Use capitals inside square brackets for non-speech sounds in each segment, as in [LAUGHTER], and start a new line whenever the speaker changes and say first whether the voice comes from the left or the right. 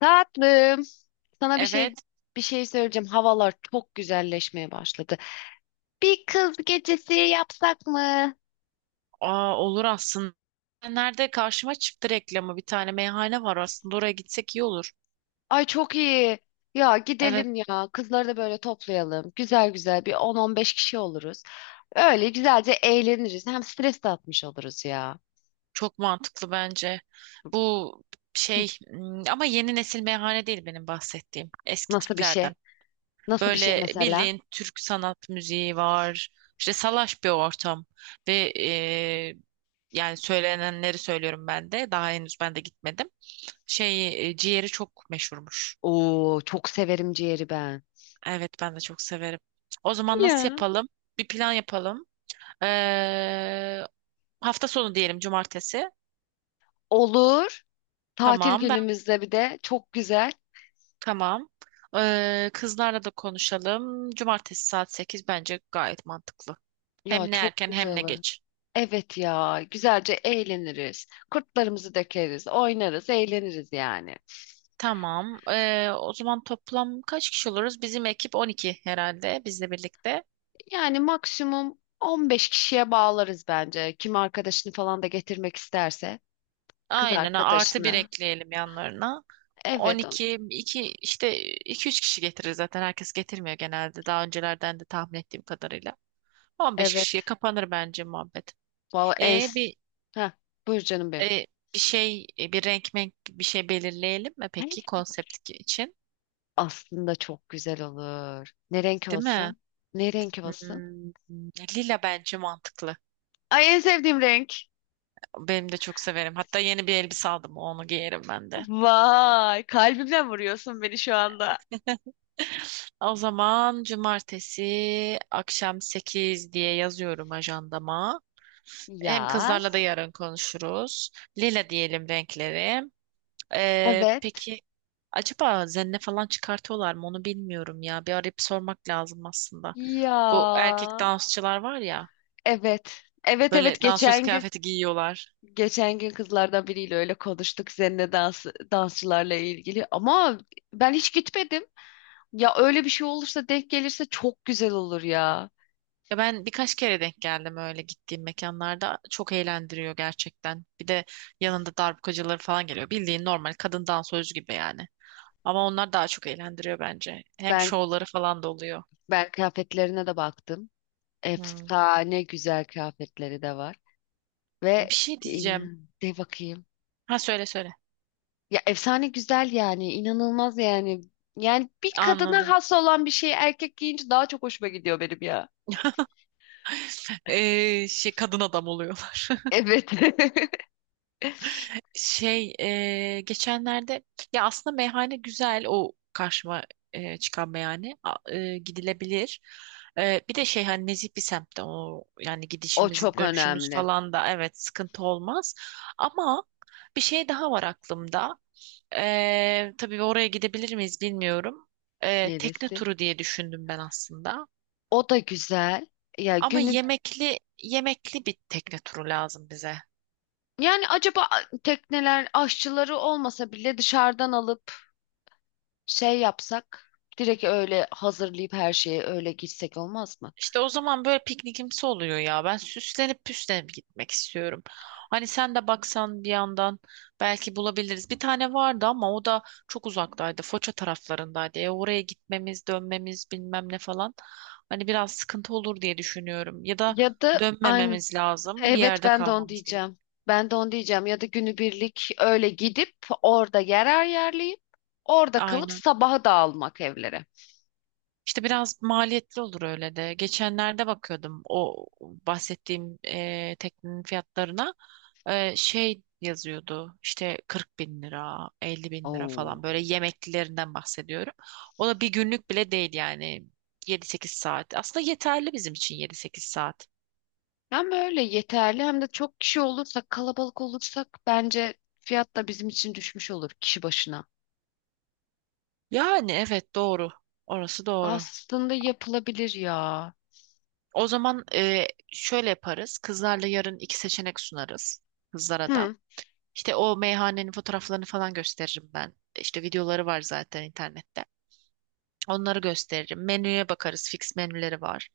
left: Tatlım, sana bir şey
right: Evet,
left: bir şey söyleyeceğim. Havalar çok güzelleşmeye başladı. Bir kız gecesi yapsak mı?
right: olur aslında. Nerede karşıma çıktı reklamı bir tane meyhane var aslında oraya gitsek iyi olur.
left: Ay çok iyi. Ya
right: Evet,
left: gidelim ya. Kızları da böyle toplayalım. Güzel güzel bir 10-15 kişi oluruz. Öyle güzelce eğleniriz. Hem stres de atmış oluruz ya.
right: çok mantıklı bence. Bu
left: Hı,
right: ama yeni nesil meyhane değil benim bahsettiğim eski
left: nasıl bir şey?
right: tiplerden.
left: Nasıl bir şey
right: Böyle
left: mesela?
right: bildiğin Türk sanat müziği var. İşte salaş bir ortam ve e, yani söylenenleri söylüyorum ben de. Daha henüz ben de gitmedim. Ciğeri çok meşhurmuş.
left: Oo, çok severim ciğeri ben.
right: Evet, ben de çok severim. O zaman nasıl
left: Ya.
right: yapalım? Bir plan yapalım. Ee, Hafta sonu diyelim cumartesi.
left: Olur. Tatil
right: Tamam ben
left: günümüzde bir de çok güzel.
right: tamam. Kızlarla da konuşalım. Cumartesi saat 8 bence gayet mantıklı.
left: Ya
right: Hem ne
left: çok
right: erken
left: güzel
right: hem ne
left: olur.
right: geç.
left: Evet ya, güzelce eğleniriz. Kurtlarımızı dökeriz, oynarız, eğleniriz yani.
right: Tamam. O zaman toplam kaç kişi oluruz? Bizim ekip 12 herhalde bizle birlikte.
left: Yani maksimum 15 kişiye bağlarız bence. Kim arkadaşını falan da getirmek isterse, kız
right: Aynen artı bir
left: arkadaşını.
right: ekleyelim yanlarına. On
left: Evet,
right: iki 2 işte iki üç kişi getirir zaten. Herkes getirmiyor genelde. Daha öncelerden de tahmin ettiğim kadarıyla. 15 kişiye
left: evet.
right: kapanır bence muhabbet.
left: Vallahi en.
right: E bir
left: Ha, buyur canım benim.
right: e, Bir renk menk bir şey belirleyelim mi peki konsept için?
left: Aslında çok güzel olur. Ne renk
right: Değil mi?
left: olsun? Ne renk olsun?
right: Hmm, lila bence mantıklı.
left: Ay en sevdiğim renk.
right: Benim de çok severim. Hatta yeni bir elbise aldım. Onu giyerim ben de.
left: Vay, kalbimden vuruyorsun beni şu anda.
right: [LAUGHS] O zaman cumartesi akşam 8 diye yazıyorum ajandama. Hem kızlarla da
left: Yaz.
right: yarın konuşuruz. Lila diyelim renkleri.
left: Evet.
right: Peki acaba zenne falan çıkartıyorlar mı onu bilmiyorum ya. Bir arayıp sormak lazım aslında. Bu erkek
left: Ya.
right: dansçılar var ya
left: Evet. Evet
right: böyle
left: evet,
right: dansöz
left: geçen gün
right: kıyafeti giyiyorlar.
left: geçen gün kızlardan biriyle öyle konuştuk seninle dansçılarla ilgili ama ben hiç gitmedim. Ya öyle bir şey olursa denk gelirse çok güzel olur ya.
right: Ya ben birkaç kere denk geldim öyle gittiğim mekanlarda. Çok eğlendiriyor gerçekten. Bir de yanında darbukacıları falan geliyor. Bildiğin normal kadın dansöz gibi yani. Ama onlar daha çok eğlendiriyor bence. Hem
left: Ben
right: şovları falan da oluyor.
left: ben kıyafetlerine de baktım.
right: Hmm.
left: Efsane güzel kıyafetleri de var ve
right: Bir şey diyeceğim.
left: inan de bakayım.
right: Ha söyle söyle.
left: Ya efsane güzel yani inanılmaz yani. Yani bir kadına
right: Anladım.
left: has olan bir şeyi erkek giyince daha çok hoşuma gidiyor benim ya.
right: Kadın adam oluyorlar.
left: Evet. [LAUGHS]
right: Şey Geçenlerde ya aslında meyhane güzel o karşıma çıkan meyhane gidilebilir. Bir de hani nezih bir semtte o yani
left: O
right: gidişimiz
left: çok
right: dönüşümüz
left: önemli.
right: falan da evet sıkıntı olmaz. Ama bir şey daha var aklımda. Tabii oraya gidebilir miyiz bilmiyorum. Tekne
left: Neresi?
right: turu diye düşündüm ben aslında.
left: O da güzel. Ya
right: Ama
left: günü
right: yemekli yemekli bir tekne turu lazım bize.
left: yani acaba tekneler aşçıları olmasa bile dışarıdan alıp şey yapsak direkt öyle hazırlayıp her şeye öyle gitsek olmaz mı?
right: İşte o zaman böyle piknikimsi oluyor ya. Ben süslenip püslenip gitmek istiyorum. Hani sen de baksan bir yandan belki bulabiliriz. Bir tane vardı ama o da çok uzaktaydı. Foça taraflarındaydı. Oraya gitmemiz, dönmemiz bilmem ne falan. Hani biraz sıkıntı olur diye düşünüyorum. Ya da
left: Ya da aynı,
right: dönmememiz lazım. Bir
left: evet,
right: yerde
left: ben de onu
right: kalmamız gerek.
left: diyeceğim. Ben de onu diyeceğim ya da günübirlik öyle gidip orada yer ayarlayıp orada kalıp
right: Aynen.
left: sabaha dağılmak evlere.
right: İşte biraz maliyetli olur öyle de. Geçenlerde bakıyordum o bahsettiğim teknenin fiyatlarına. Yazıyordu işte 40 bin lira, 50 bin lira falan böyle
left: Oo.
right: yemeklilerinden bahsediyorum. O da bir günlük bile değil yani 7-8 saat. Aslında yeterli bizim için 7-8 saat.
left: Hem böyle yeterli hem de çok kişi olursak, kalabalık olursak bence fiyat da bizim için düşmüş olur kişi başına.
right: Yani evet doğru. Orası doğru.
left: Aslında yapılabilir ya.
right: O zaman şöyle yaparız. Kızlarla yarın iki seçenek sunarız kızlara da.
left: Hı,
right: İşte o meyhanenin fotoğraflarını falan gösteririm ben. İşte videoları var zaten internette. Onları gösteririm. Menüye bakarız. Fix menüleri var.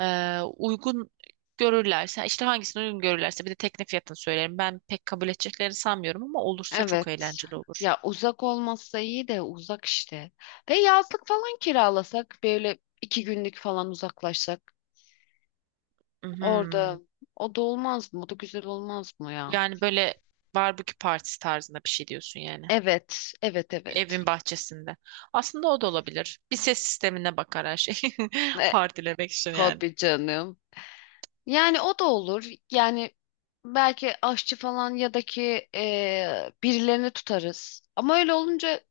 right: Uygun görürlerse işte hangisini uygun görürlerse bir de tekne fiyatını söylerim. Ben pek kabul edeceklerini sanmıyorum ama olursa çok
left: evet.
right: eğlenceli olur.
left: Ya uzak olmazsa iyi de uzak işte. Ve yazlık falan kiralasak böyle iki günlük falan uzaklaşsak
right: Mhm.
left: orada o da olmaz mı? O da güzel olmaz mı ya?
right: Yani böyle barbekü partisi tarzında bir şey diyorsun yani.
left: Evet, evet, evet.
right: Evin bahçesinde. Aslında o da olabilir. Bir ses sistemine bakar her şey. [LAUGHS]
left: E,
right: Partilemek için yani.
left: tabii canım. Yani o da olur. Yani belki aşçı falan ya da ki birilerini tutarız. Ama öyle olunca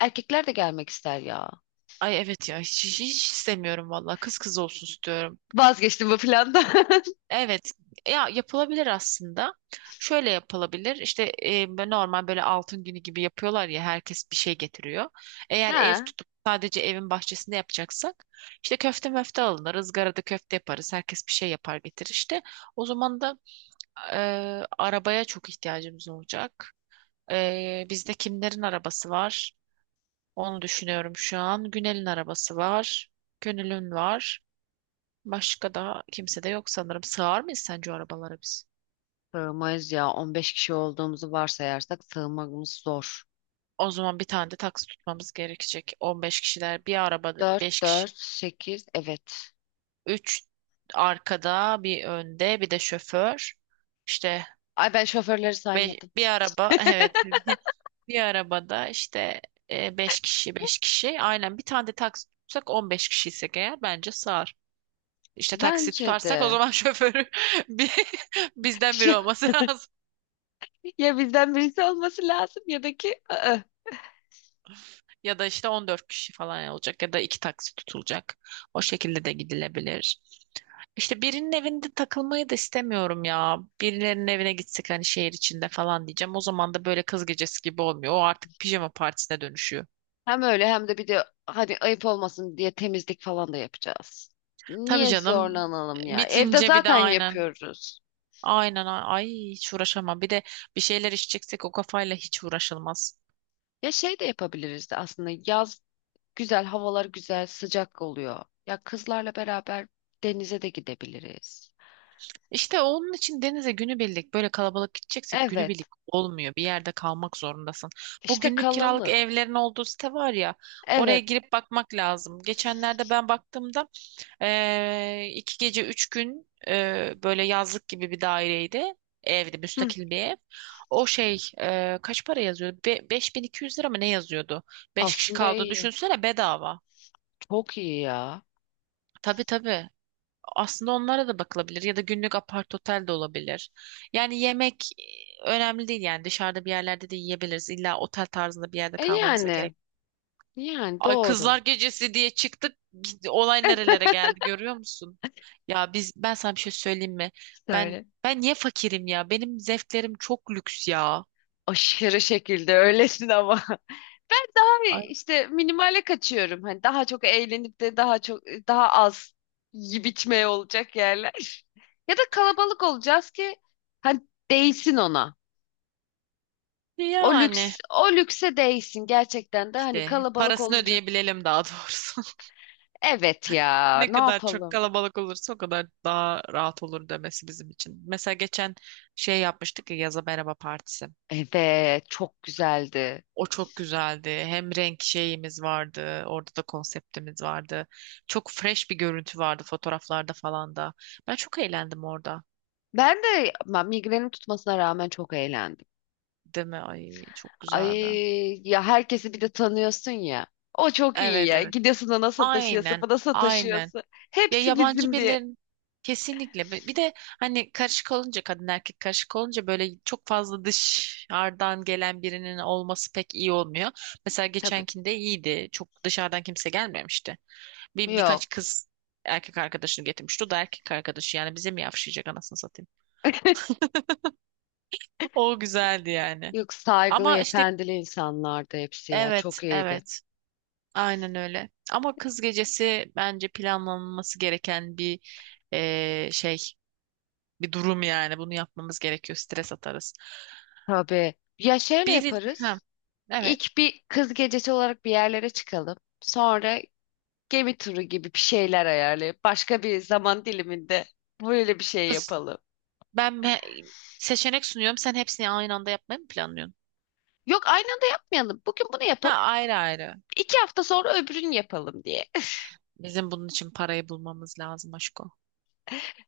left: erkekler de gelmek ister ya.
right: Ay, evet ya, hiç, hiç istemiyorum valla kız kız olsun istiyorum.
left: Vazgeçtim bu plandan. [LAUGHS]
right: Evet ya, yapılabilir aslında. Şöyle yapılabilir işte böyle normal böyle altın günü gibi yapıyorlar ya herkes bir şey getiriyor. Eğer ev
left: Ha,
right: tutup sadece evin bahçesinde yapacaksak işte köfte möfte alınır ızgarada köfte yaparız herkes bir şey yapar getirir işte. O zaman da e, arabaya çok ihtiyacımız olacak. Bizde kimlerin arabası var? Onu düşünüyorum şu an. Günel'in arabası var. Gönül'ün var. Başka da kimse de yok sanırım. Sığar mıyız sence o arabalara biz?
left: sığmayız ya. 15 kişi olduğumuzu varsayarsak sığmamız zor.
right: O zaman bir tane de taksi tutmamız gerekecek. 15 kişiler bir arabada
left: 4
right: 5 kişi.
left: 4 sekiz, evet.
right: Üç arkada bir önde bir de şoför. İşte
left: Ay ben şoförleri saymadım.
right: bir araba [LAUGHS] evet [LAUGHS] bir arabada işte 5 kişi 5 kişi. Aynen bir tane de taksi tutsak 15 kişiysek eğer bence sığar. İşte taksi
left: Bence
right: tutarsak o
left: de.
right: zaman [LAUGHS] şoförü bir, [LAUGHS] bizden biri olması
left: [LAUGHS]
right: [LAUGHS] lazım.
left: Ya bizden birisi olması lazım ya da ki ı-ı.
right: Ya da işte 14 kişi falan olacak ya da iki taksi tutulacak. O şekilde de gidilebilir. İşte birinin evinde takılmayı da istemiyorum ya. Birilerinin evine gitsek hani şehir içinde falan diyeceğim. O zaman da böyle kız gecesi gibi olmuyor. O artık pijama partisine dönüşüyor.
left: Hem öyle hem de bir de hadi ayıp olmasın diye temizlik falan da yapacağız.
right: Tabii
left: Niye
right: canım.
left: zorlanalım ya? Evde
right: Bitince bir de
left: zaten
right: aynen.
left: yapıyoruz.
right: Aynen ay hiç uğraşamam. Bir de bir şeyler içeceksek o kafayla hiç uğraşılmaz.
left: Ya şey de yapabiliriz de aslında yaz güzel, havalar güzel, sıcak oluyor. Ya kızlarla beraber denize de gidebiliriz.
right: İşte onun için denize günübirlik böyle kalabalık gideceksek günübirlik
left: Evet,
right: olmuyor. Bir yerde kalmak zorundasın. Bu
left: işte
right: günlük kiralık
left: kalalım.
right: evlerin olduğu site var ya oraya
left: Evet.
right: girip bakmak lazım. Geçenlerde ben baktığımda iki gece üç gün böyle yazlık gibi bir daireydi. Evdi
left: Hı,
right: müstakil bir ev. O kaç para yazıyordu? 5.200 lira mı ne yazıyordu? Beş kişi
left: aslında
right: kaldığını
left: iyi.
right: düşünsene bedava.
left: Çok iyi ya.
right: Tabii tabii. Aslında onlara da bakılabilir ya da günlük apart otel de olabilir. Yani yemek önemli değil yani dışarıda bir yerlerde de yiyebiliriz. İlla otel tarzında bir yerde
left: E
right: kalmamıza
left: yani,
right: gerek.
left: yani
right: Ay kızlar
left: doğru.
right: gecesi diye çıktık. Olay
left: [LAUGHS]
right: nerelere geldi görüyor musun? Ya ben sana bir şey söyleyeyim mi? Ben
left: Söyle.
right: ben niye fakirim ya? Benim zevklerim çok lüks ya.
left: Aşırı şekilde öylesin ama. [LAUGHS] Ben daha
right: Ay
left: işte minimale kaçıyorum. Hani daha çok eğlenip de daha az yiyip içmeye olacak yerler. [LAUGHS] Ya da kalabalık olacağız ki hani değsin ona. O
right: yani
left: lüks o lükse değsin gerçekten de hani
right: işte
left: kalabalık
right: parasını
left: olunca
right: ödeyebilelim daha doğrusu.
left: evet ya,
right: Ne
left: ne
right: kadar çok
left: yapalım?
right: kalabalık olursa o kadar daha rahat olur demesi bizim için. Mesela geçen yapmıştık ya yaza merhaba partisi.
left: Evet, çok güzeldi.
right: O çok güzeldi. Hem renk şeyimiz vardı. Orada da konseptimiz vardı. Çok fresh bir görüntü vardı fotoğraflarda falan da. Ben çok eğlendim orada.
left: Ben migrenim tutmasına rağmen çok eğlendim.
right: Değil mi? Ay çok güzeldi.
left: Ay ya, herkesi bir de tanıyorsun ya. O çok iyi
right: Evet,
left: ya.
right: evet.
left: Gidiyorsun ona sataşıyorsun,
right: Aynen.
left: buna
right: Aynen.
left: sataşıyorsun.
right: Ya
left: Hepsi
right: yabancı
left: bizim diye.
right: birilerin kesinlikle bir de hani karışık olunca kadın erkek karışık olunca böyle çok fazla dışarıdan gelen birinin olması pek iyi olmuyor. Mesela
left: Tabii.
right: geçenkinde iyiydi. Çok dışarıdan kimse gelmemişti. Birkaç
left: Yok.
right: kız erkek arkadaşını getirmişti. O da erkek arkadaşı yani bize mi yavşayacak anasını satayım.
left: [LAUGHS]
right: O güzeldi yani.
left: Yok, saygılı,
right: Ama işte
left: efendili insanlardı hepsi ya.
right: evet,
left: Çok iyiydi.
right: evet, aynen öyle. Ama kız gecesi bence planlanması gereken eee, şey bir durum yani. Bunu yapmamız gerekiyor. Stres atarız.
left: Tabii. Ya şöyle
right: Bir, ha,
left: yaparız.
right: evet.
left: İlk bir kız gecesi olarak bir yerlere çıkalım. Sonra gemi turu gibi bir şeyler ayarlayıp başka bir zaman diliminde böyle bir şey
right: Kız,
left: yapalım.
right: ben seçenek sunuyorum. Sen hepsini aynı anda yapmayı mı planlıyorsun?
left: Yok, aynı anda yapmayalım. Bugün bunu
right: Ha
left: yapalım.
right: ayrı ayrı.
left: İki hafta sonra öbürünü yapalım diye.
right: Bizim bunun için parayı bulmamız lazım aşko.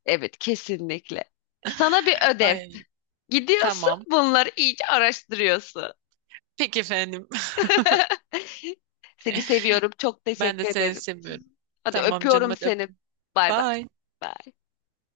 left: Evet, kesinlikle. Sana bir
right: [LAUGHS]
left: ödev.
right: Ay
left: Gidiyorsun,
right: tamam.
left: bunları iyice araştırıyorsun.
right: Peki efendim. [LAUGHS]
left: [LAUGHS] Seni seviyorum. Çok
right: Ben de
left: teşekkür
right: seni
left: ederim.
right: seviyorum.
left: Hadi
right: Tamam canım
left: öpüyorum
right: hadi
left: seni.
right: öptüm.
left: Bay bay.
right: Bye.
left: Bay.